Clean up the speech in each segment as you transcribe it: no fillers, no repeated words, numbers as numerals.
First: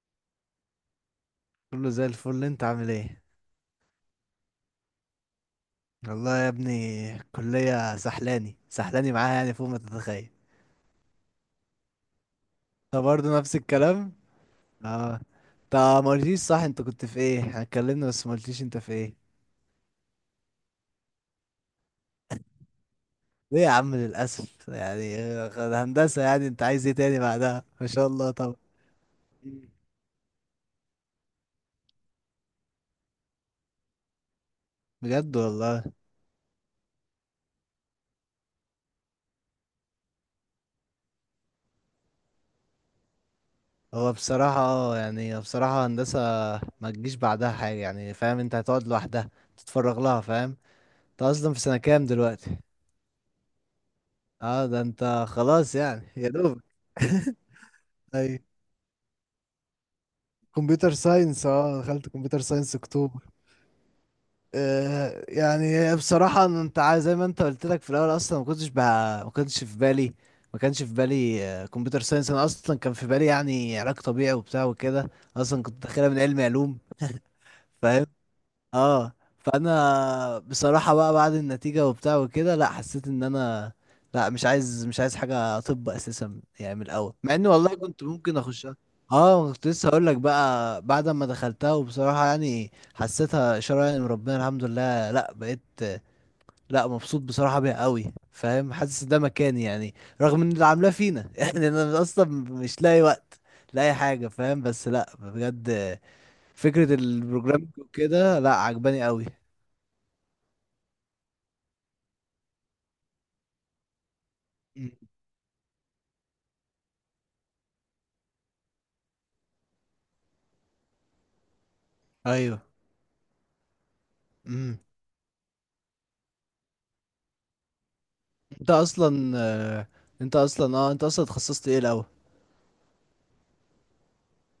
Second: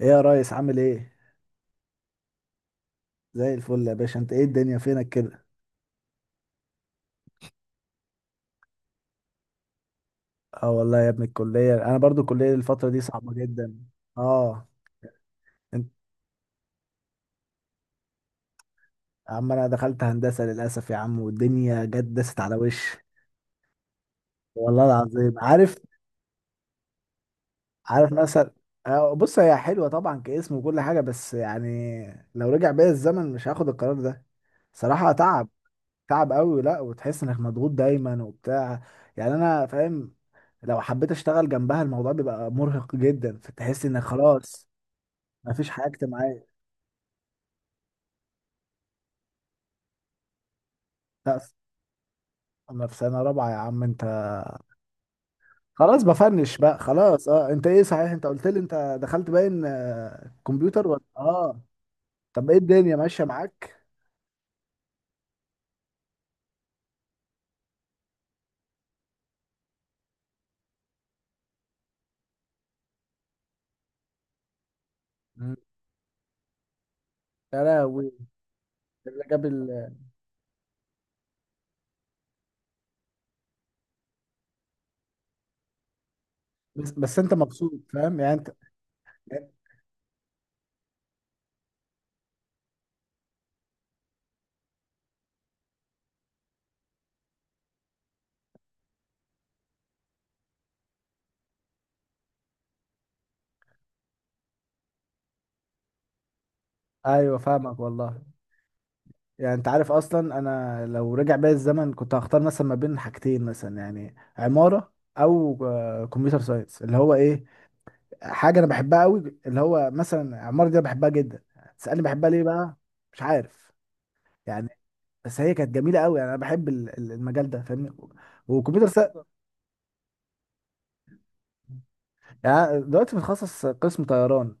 ايه يا ريس؟ عامل ايه؟ كله زي الفل، انت عامل ايه؟ زي الفل يا باشا. انت ايه الدنيا فينك كده؟ والله يا ابني الكلية سحلاني سحلاني معاها، يعني فوق ما تتخيل. اه والله يا ابني الكليه، انا برضو الكليه الفتره دي انت صعبه برضه نفس جدا. الكلام؟ اه. اه. انت انت، ما قلتليش، صح؟ انت كنت في ايه؟ احنا اتكلمنا بس ما قلتليش انت في ايه. يا عم انا دخلت هندسه للاسف يا عم، والدنيا جت دست على وشي. ليه يا عم للاسف؟ والله العظيم عارف، هندسة، يعني انت عايز ايه تاني بعدها؟ ما شاء عارف الله مثلا، طبعا. بص هي حلوه طبعا كاسم وكل حاجه، بس يعني لو رجع بيا الزمن مش هاخد القرار ده. صراحه بجد تعب، والله. تعب قوي، لا وتحس انك مضغوط دايما وبتاع. يعني انا فاهم، لو حبيت اشتغل جنبها الموضوع بيبقى مرهق جدا، فتحس انك هو بصراحة خلاص مفيش بصراحة حاجة هندسة اجتماعية. ما تجيش بعدها حاجة، يعني فاهم؟ انت هتقعد لوحدها، تتفرغ لها، فاهم؟ انت لا، اصلا في سنة كام دلوقتي؟ انا في سنة رابعة يا عم انت. اه ده انت خلاص خلاص يعني، يا بفنش دوب. بقى خلاص. اه، انت ايه صحيح؟ انت اي. قلت لي انت دخلت باين كمبيوتر كمبيوتر ولا ساينس، اه؟ اه، دخلت كمبيوتر طب ايه ساينس الدنيا ماشية اكتوبر. معاك؟ آه يعني هي بصراحة، إن انت عايز زي ما انت قلت لك، في الاول اصلا ما كنتش في بالي، ما كانش في بالي كمبيوتر ساينس. انا اصلا كان في بالي يعني علاج طبيعي وبتاع وكده. مم. اصلا كنت داخلها من علم علوم. يا فاهم؟ لهوي. اه. اللي جاب ال... فانا بصراحة بقى، بعد النتيجة وبتاع وكده، لا، حسيت ان انا لا، مش عايز حاجة طب اساسا، يعني من بس, الاول، بس انت مع ان والله مبسوط كنت فاهم يعني ممكن انت؟ اخشها. اه، كنت لسه هقول لك بقى، بعد ما دخلتها وبصراحة يعني حسيتها اشارة يعني من ربنا، الحمد لله، لا بقيت، لا، مبسوط بصراحة بيها قوي، فاهم، حاسس ده مكاني يعني، رغم ان اللي عاملاه فينا. يعني انا اصلا مش لاقي وقت، لاقي حاجة، فاهم؟ بس لا بجد، فكرة ايوه البروجرامينج فاهمك والله. وكده، لا، عجباني قوي. يعني انت عارف اصلا انا لو رجع بيا الزمن كنت هختار مثلا ما بين حاجتين، مثلا يعني عمارة مم. او كمبيوتر ساينس، اللي هو ايه، حاجه انا بحبها قوي، اللي هو مثلا عمارة دي انا بحبها جدا. تسالني بحبها ليه ايوه. بقى؟ مش عارف يعني، امم. بس هي كانت جميله قوي، يعني انا بحب المجال ده فاهمني. انت وكمبيوتر سا... اصلا انت اصلا انت اصلا اتخصصت ايه الاول؟ يعني دلوقتي متخصص قسم طيران،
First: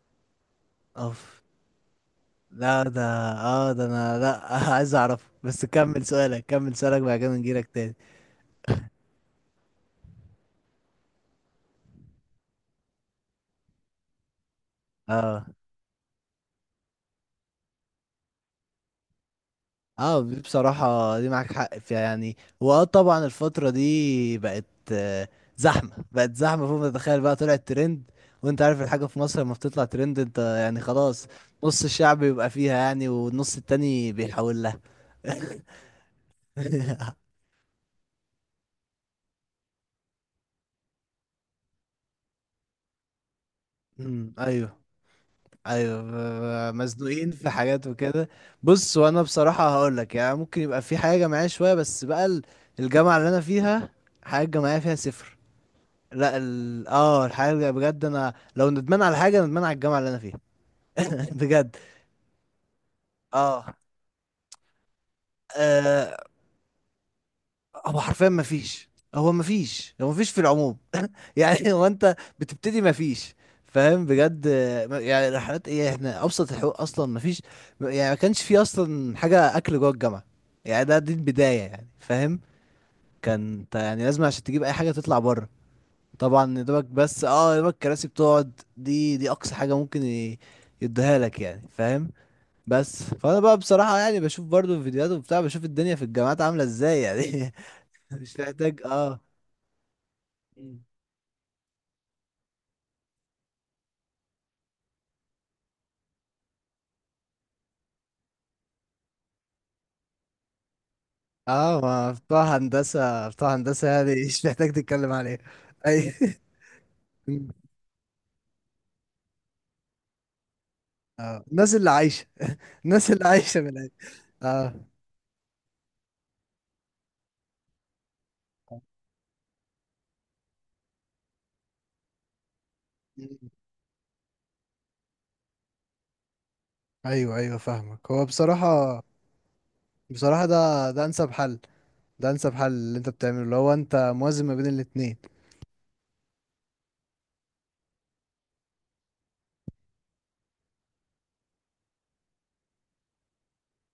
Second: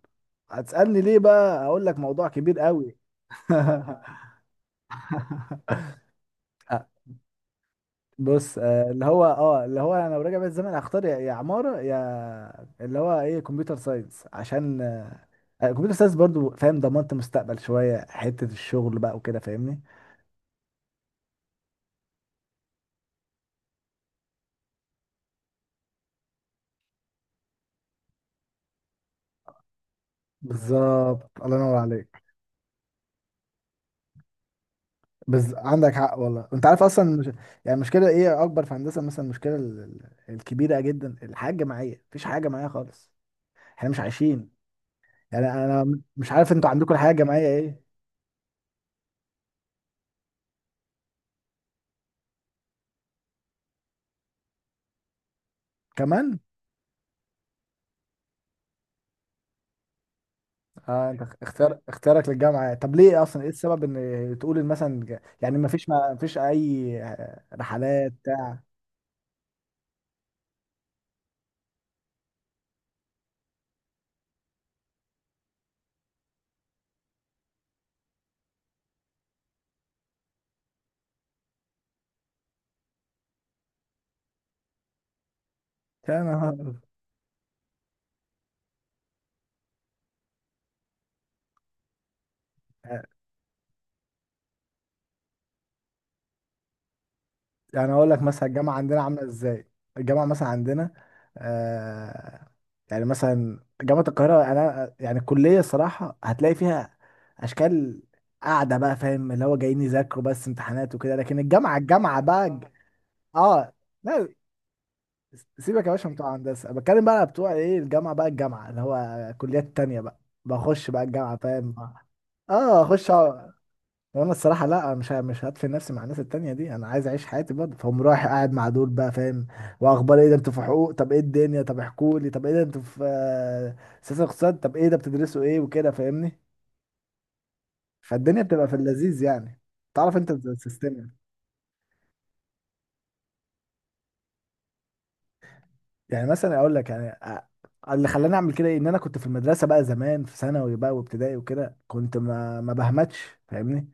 هتسالني ليه اوف، بقى؟ اقول لك موضوع كبير لا قوي. ده، اه ده انا، لا عايز اعرف، بس كمل سؤالك، كمل آه، سؤالك، بعد كده نجيلك تاني. بص اللي هو انا لو راجع بيا الزمن هختار يا يا عماره يا اللي هو ايه كمبيوتر ساينس، عشان اه. الكمبيوتر ساينس برضو فاهم ضمنت مستقبل شويه، حته الشغل بقى وكده فاهمني. اه، دي بصراحة دي معاك حق فيها، يعني واه طبعا، الفترة دي بقت آه، زحمة، بقت زحمة فوق ما تتخيل بقى، طلعت ترند، وانت عارف الحاجة في مصر لما بتطلع ترند، انت يعني خلاص، بالظبط، الله ينور نص الشعب عليك. بيبقى فيها يعني، والنص التاني بيحاول لها. بس عندك حق والله. انت عارف اصلا مش... يعني المشكله ايه اكبر في هندسه؟ مثلا المشكله ال- الكبيره جدا، الحياه الجماعيه، مفيش حاجه جماعيه خالص، احنا مش امم، عايشين. ايوه. يعني انا مش عارف انتوا عندكم الحياه مزنوقين الجماعيه في ايه. حاجات وكده. بص، وانا بصراحه هقول لك يعني ممكن يبقى في حاجه جماعيه شويه، بس بقى الجامعه اللي انا فيها حاجه جماعيه فيها صفر. لا كمان. ال... اه الحاجه اللي بجد انا لو ندمان على حاجه، ندمان على الجامعه اللي انا فيها. اه، انت بجد. اختيارك للجامعه، طب ليه؟ اصلا ايه اه. السبب ان تقول إن مثلا يعني مفيش، ما آه. فيش اي هو رحلات حرفيا ما بتاع فيش، هو ما فيش في العموم، يعني. هو انت بتبتدي مفيش، فاهم؟ بجد. آه، يعني رحلات ايه، احنا ابسط الحقوق اصلا مفيش، يعني ما كانش في اصلا حاجه اكل جوه الجامعه، يعني ده دي البدايه، يعني فاهم؟ كان انت يعني لازم عشان تجيب اي حاجه تطلع بره. يا طبعا يا نهار. دوبك، بس اه، يا دوبك الكراسي بتقعد، دي اقصى حاجه ممكن يديها لك، يعني فاهم. بس فانا بقى بصراحه يعني بشوف برضو الفيديوهات وبتاع، بشوف الدنيا في الجامعات عامله ازاي يعني. يعني اقول لك مش مثلا الجامعه محتاج، عندنا اه. عامله ازاي؟ الجامعه مثلا عندنا، آه، يعني مثلا جامعه القاهره، انا يعني الكليه الصراحه هتلاقي فيها اشكال قاعده بقى، فاهم اللي هو جايين يذاكروا بس امتحانات وكده، لكن الجامعه اه ما بتوع هندسة، بتوع اه، هندسة يعني. لا، مش محتاج تتكلم عليه. سيبك يا باشا اي. من بتوع هندسه، بتكلم بقى بتوع ايه، الجامعه بقى، الجامعه اللي هو كليات تانية بقى، بخش بقى الجامعه اه فاهم. الناس اللي عايشة. اه، اخش. الناس اللي عايشة من العيش. وانا الصراحه اه. لا، مش هدفن نفسي مع الناس التانية دي، انا عايز اعيش حياتي برضه فهم، رايح قاعد مع دول بقى فاهم. واخبار ايه؟ ده انتوا في حقوق؟ طب ايه الدنيا؟ طب احكوا لي، طب ايه ده انتوا في مم. سياسه اقتصاد؟ طب ايه ده بتدرسوا ايه وكده فاهمني؟ ايوه، ايوه، فاهمك. هو فالدنيا بتبقى في بصراحة، اللذيذ يعني، تعرف انت بصراحة، ده السيستم ده يعني. انسب حل، ده انسب حل اللي انت بتعمله، اللي هو انت موازن ما بين الاتنين. يعني مثلا اقول لك يعني اللي خلاني اعمل كده إيه؟ ان انا كنت في المدرسه بقى زمان، في ثانوي بقى وابتدائي وكده، كنت ما بهمتش فاهمني.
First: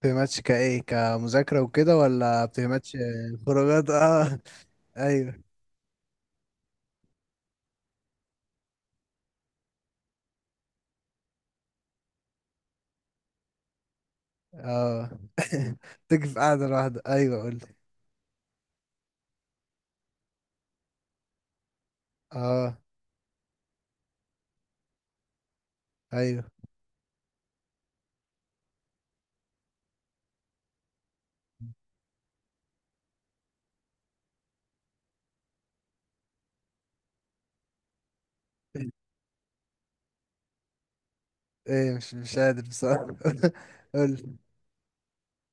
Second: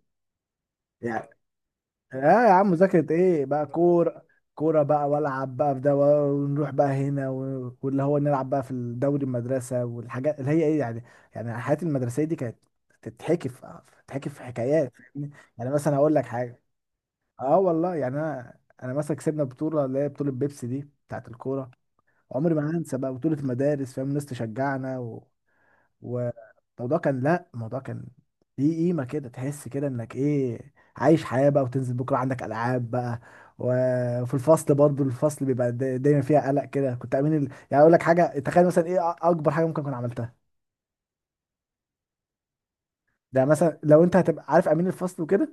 بتهمتش كايه، يعني كمذاكرة وكده، اه، ولا يا عم بتهمتش؟ مذاكرة ايه بقى؟ خروجات، كورة، اه. كورة بقى ايوه. والعب بقى في ده، ونروح بقى هنا واللي هو نلعب بقى في الدوري المدرسة والحاجات اللي هي ايه يعني. يعني الحياة المدرسية دي كانت تتحكي في تتحكي في حكايات اه. فاهمني؟ يعني مثلا اقول لك تكفي حاجة. قاعدة لوحدك. ايوه، اه قول. والله، يعني انا انا مثلا كسبنا بطولة، اللي هي بطولة بيبسي دي بتاعت الكورة، عمري ما اه. هنسى بقى بطولة المدارس فاهم، الناس تشجعنا ايوه. والموضوع كان، لا الموضوع كان ليه قيمة كده، تحس كده انك ايه عايش حياة بقى، وتنزل بكرة عندك ألعاب بقى. وفي الفصل برضو، الفصل بيبقى دايما فيها قلق كده. كنت أمين ال... يعني أقول لك حاجة، تخيل مثلا ايه أكبر حاجة ممكن أكون عملتها. ايه؟ مش قادر بصراحة. ده مثلا لو أنت قول. هتبقى عارف أمين الفصل وكده،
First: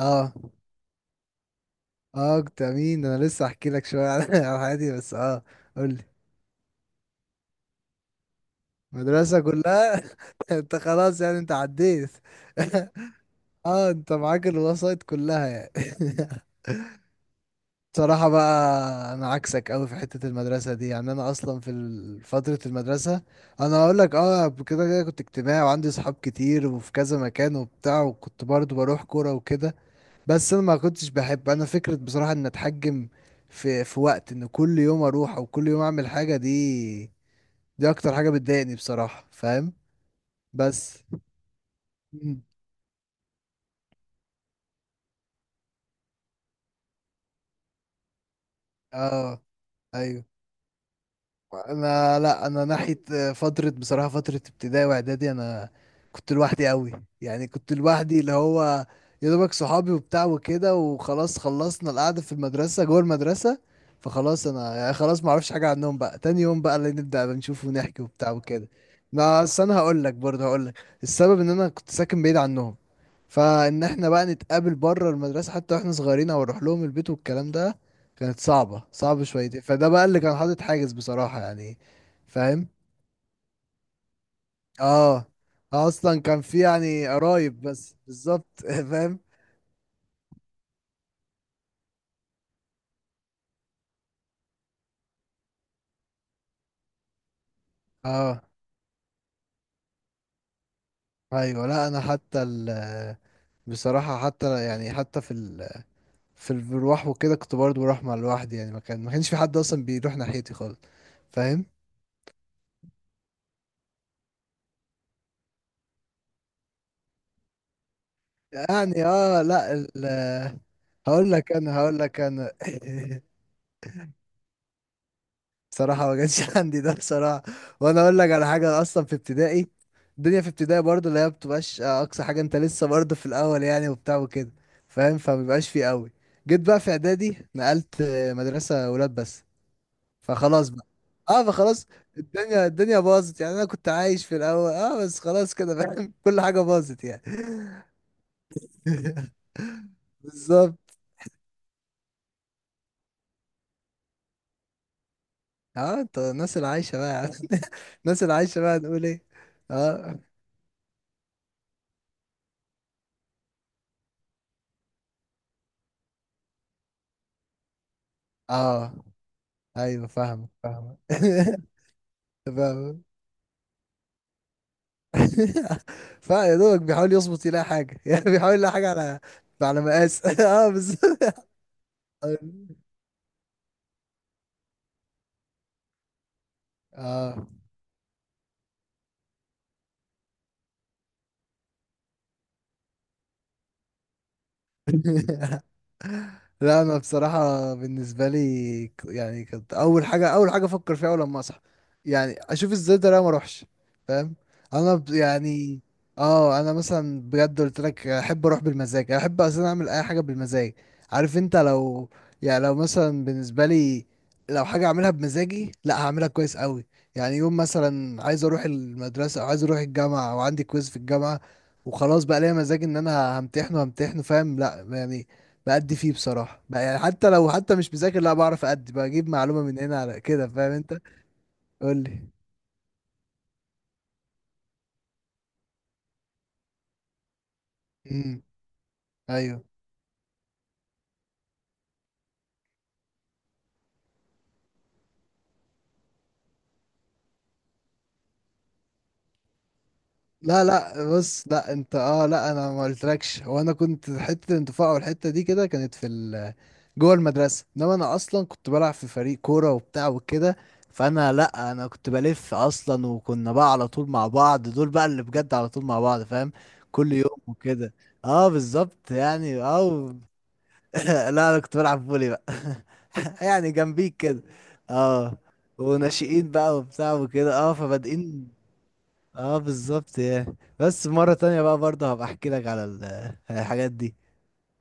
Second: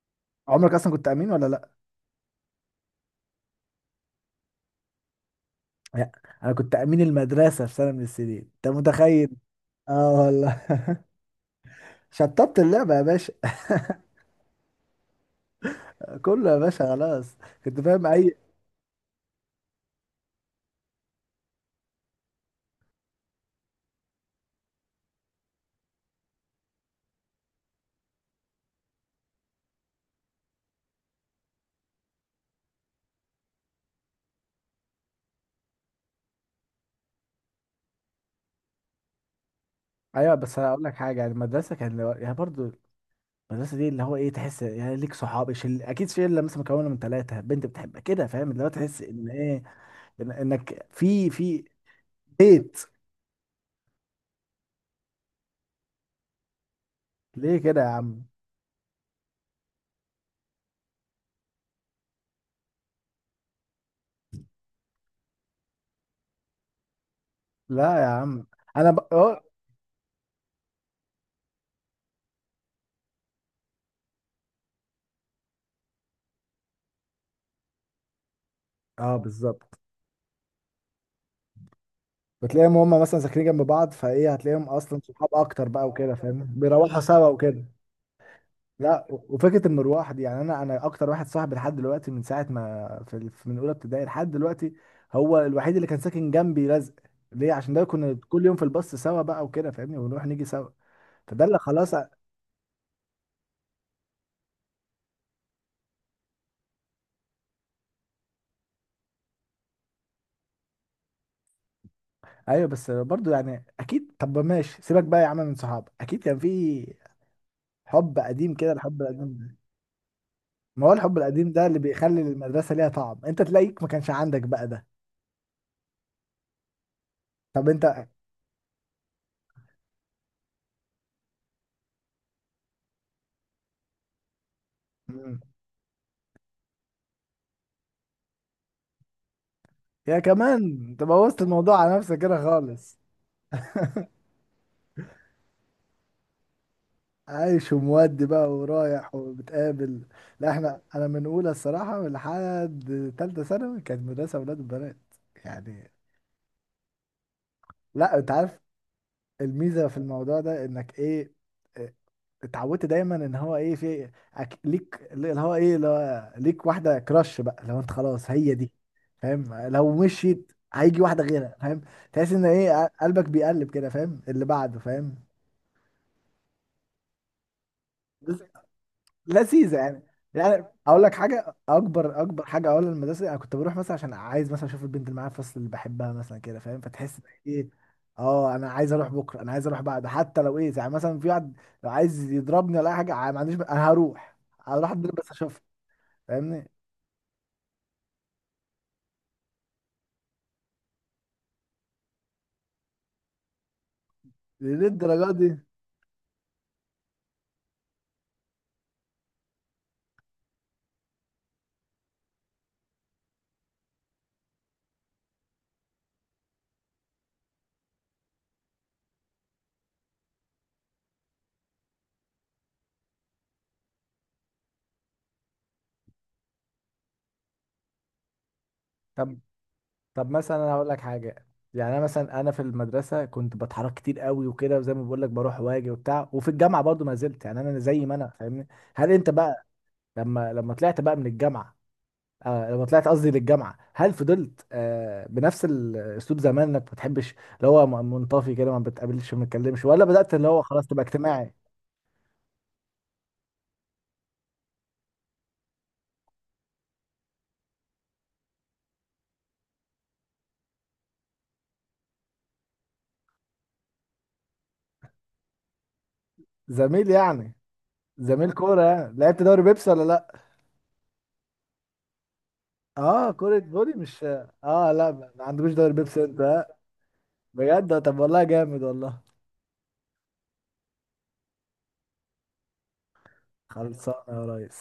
اه. عمرك أصلا كنت أمين ولا لأ؟ اه، كنت امين. انا لسه احكي لك شوية على على حياتي، بس اه، قول لي. لا، أنا كنت أمين المدرسة في سنة من السنين، أنت متخيل؟ مدرسة كلها. اه والله، انت خلاص يعني، انت عديت. شطبت اللعبة يا باشا. اه، انت معاك الوسائط كلها يعني. كله يا باشا خلاص. كنت فاهم بصراحة أي. بقى، انا عكسك قوي في حتة المدرسة دي، يعني انا اصلا في فترة المدرسة، انا هقول لك، اه، كده كده كنت اجتماعي، وعندي صحاب كتير، وفي كذا مكان وبتاع، وكنت برضو بروح كورة وكده. بس انا ما كنتش بحب انا فكرة بصراحة ان اتحجم في وقت، ان كل يوم اروح او كل يوم اعمل حاجة دي، دي اكتر حاجة بتضايقني بصراحة، فاهم؟ ايوه، بس هقول لك بس. حاجه، يعني المدرسه كان يعني مم. برضو، المدرسة دي اللي هو ايه، تحس يعني ليك صحاب شل... اكيد شله مثلا مكونة من ثلاثة، بنت بتحبك كده فاهم، اللي هو تحس ان اه، ايه، ايوه. إن... انك في في انا لا، انا ديت. ناحيه فتره بصراحه فتره ابتدائي واعدادي، انا كنت لوحدي قوي، يعني ليه كنت كده يا لوحدي، عم؟ اللي هو يا دوبك صحابي وبتاع وكده، وخلاص، خلصنا القعده في المدرسه، جوه المدرسه فخلاص. انا يعني خلاص ما اعرفش حاجه عنهم بقى، تاني يوم بقى اللي نبدا نشوف لا ونحكي يا وبتاع عم، وكده. انا ب... اه، ما أصل انا هقول لك برضه، هقول لك السبب، ان انا كنت ساكن بعيد عنهم، فان احنا بقى نتقابل بره المدرسه حتى واحنا صغيرين، او نروح لهم البيت والكلام ده، كانت صعبة، صعبة شويتين، بالظبط. فده بقى اللي كان حاطط حاجز بصراحة يعني. فاهم؟ بتلاقيهم هم مثلا ساكنين جنب بعض، فايه هتلاقيهم اصلا اه. صحاب اكتر آه، بقى وكده اصلا كان فاهم، في بيروحوا يعني سوا قرايب وكده. بس بالظبط. لا، فاهم. وفكره المروحه دي، يعني انا انا اكتر واحد صاحبي لحد دلوقتي من ساعه ما في من اولى ابتدائي لحد دلوقتي، هو الوحيد اللي كان ساكن جنبي لزق. ليه؟ عشان ده كنا اه، كل يوم في الباص سوا بقى وكده فاهمني، ونروح نيجي سوا، فده اللي ايوه. لا خلاص انا حتى ال، بصراحة حتى يعني، حتى في ال، بروح وكده كنت برضه بروح مع لوحدي يعني، ما كان ما كانش في حد اصلا بيروح ناحيتي خالص، فاهم؟ ايوه. بس برضو يعني اكيد، طب ماشي سيبك بقى يا عم من صحاب، اكيد كان في حب قديم كده، الحب يعني القديم اه. ده، لا ال ما هو الحب هقول القديم لك ده انا، اللي هقول بيخلي لك انا. المدرسه ليها طعم، انت تلاقيك ما كانش عندك بقى ده؟ بصراحة ما كانش عندي ده بصراحة. طب وانا انت؟ اقول لك على حاجة، أنا اصلا في ابتدائي، الدنيا في ابتدائي برضه اللي هي بتبقاش اقصى حاجة، انت لسه برضه في الاول يعني وبتاع وكده، فاهم؟ مم. فمبيبقاش فيه قوي. جيت بقى في اعدادي، نقلت مدرسة ولاد بس، يا فخلاص كمان بقى. انت بوظت اه الموضوع فخلاص، على نفسك كده الدنيا خالص. باظت، يعني انا كنت عايش في الاول اه، بس خلاص كده فاهم. كل حاجة باظت يعني. عايش ومودي بقى ورايح وبتقابل. لا بالظبط. احنا، انا من اولى الصراحه لحد تالته ثانوي كانت مدرسه اولاد وبنات يعني. اه، انت الناس اللي عايشة بقى. لا الناس انت اللي عارف، عايشة بقى، نقول ايه؟ الميزه في اه. الموضوع ده انك ايه، اه، اتعودت دايما ان هو ايه في ليك اللي هو ايه، اللي هو ليك واحده كراش بقى، لو انت خلاص هي دي اه فاهم، لو ايوه، فاهمك، مشيت فاهمك، هيجي واحده غيرها فاهم، تحس ان ايه فاهمك. قلبك بيقلب كده فاهم اللي بعده فاهم، فيا دوبك بيحاول يظبط يلاقي حاجه يعني، بيحاول يلاقي حاجه على لذيذه على يعني. مقاس. يعني اه اقول لك بالظبط. حاجه، اكبر اكبر حاجه اقول للمدرسه، انا كنت بروح مثلا عشان عايز مثلا اشوف البنت اللي معايا في الفصل اللي بحبها مثلا كده فاهم، فتحس إنك اه. ايه، اه انا عايز اروح بكره، انا عايز اروح بعد، حتى لو ايه يعني مثلا في واحد لو عايز يضربني ولا اي حاجه، ما عنديش انا هروح، هروح اتضرب بس اشوفها فاهمني. لا انا بصراحه بالنسبه لي، يعني كانت اول حاجه، اول حاجه افكر فيها اول لما اصحى، يعني اشوف ازاي ده أنا ما اروحش، فاهم؟ ليه الدرجه دي؟ يعني اه، انا مثلا بجد قلت لك احب اروح بالمزاج، احب اصلا اعمل اي حاجه بالمزاج، عارف؟ انت لو يعني، لو مثلا بالنسبه لي، لو حاجه اعملها بمزاجي، لا هعملها كويس قوي. يعني يوم مثلا عايز اروح المدرسه، او عايز اروح الجامعه، او عندي كويز في الجامعه، وخلاص بقى ليا مزاج ان انا همتحن، وهمتحن فاهم، لا يعني بأدي فيه بصراحة بقى، يعني حتى لو حتى مش مذاكر، لا بعرف أدي، بجيب طب، معلومة من هنا على طب كده، مثلا فاهم انا هقول انت؟ لك حاجه، يعني قول انا لي. مثلا انا في المدرسه كنت بتحرك كتير قوي وكده، وزي ما بقول لك بروح واجي وبتاع، وفي الجامعه برضو ما زلت يعني انا زي ما انا امم، فاهمني. هل انت ايوه. بقى، لما طلعت بقى من الجامعه، آه لما طلعت قصدي للجامعه، هل فضلت آه بنفس الاسلوب زمان، انك ما بتحبش اللي هو منطفي كده، ما بتقابلش، ما بتكلمش، ولا بدات اللي هو لا، خلاص تبقى لا، بص، اجتماعي؟ لا انت اه، لا انا ما قلتلكش، هو انا كنت حتة الانتفاع والحتة دي كده كانت في ال، جوه المدرسة، انما انا اصلا كنت بلعب في فريق كورة وبتاع وكده، فانا لا، انا كنت بلف اصلا، وكنا بقى على طول مع بعض، دول بقى اللي بجد على طول مع بعض، فاهم؟ زميل كل يوم يعني، وكده. اه زميل كوره بالظبط يعني، لعبت دوري يعني، بيبسي ولا اه. لا؟ لا انا كنت بلعب فولي بقى. اه، كوره يعني فولي، جنبيك مش كده. اه، لا اه، ما عندوش دوري بيبسي انت وناشئين آه؟ بقى وبتاع وكده، اه بجد؟ طب والله فبادئين. جامد والله. اه بالظبط يعني، بس مرة تانية بقى برضه هبقى احكي لك على الحاجات خلصانه دي. يا ريس.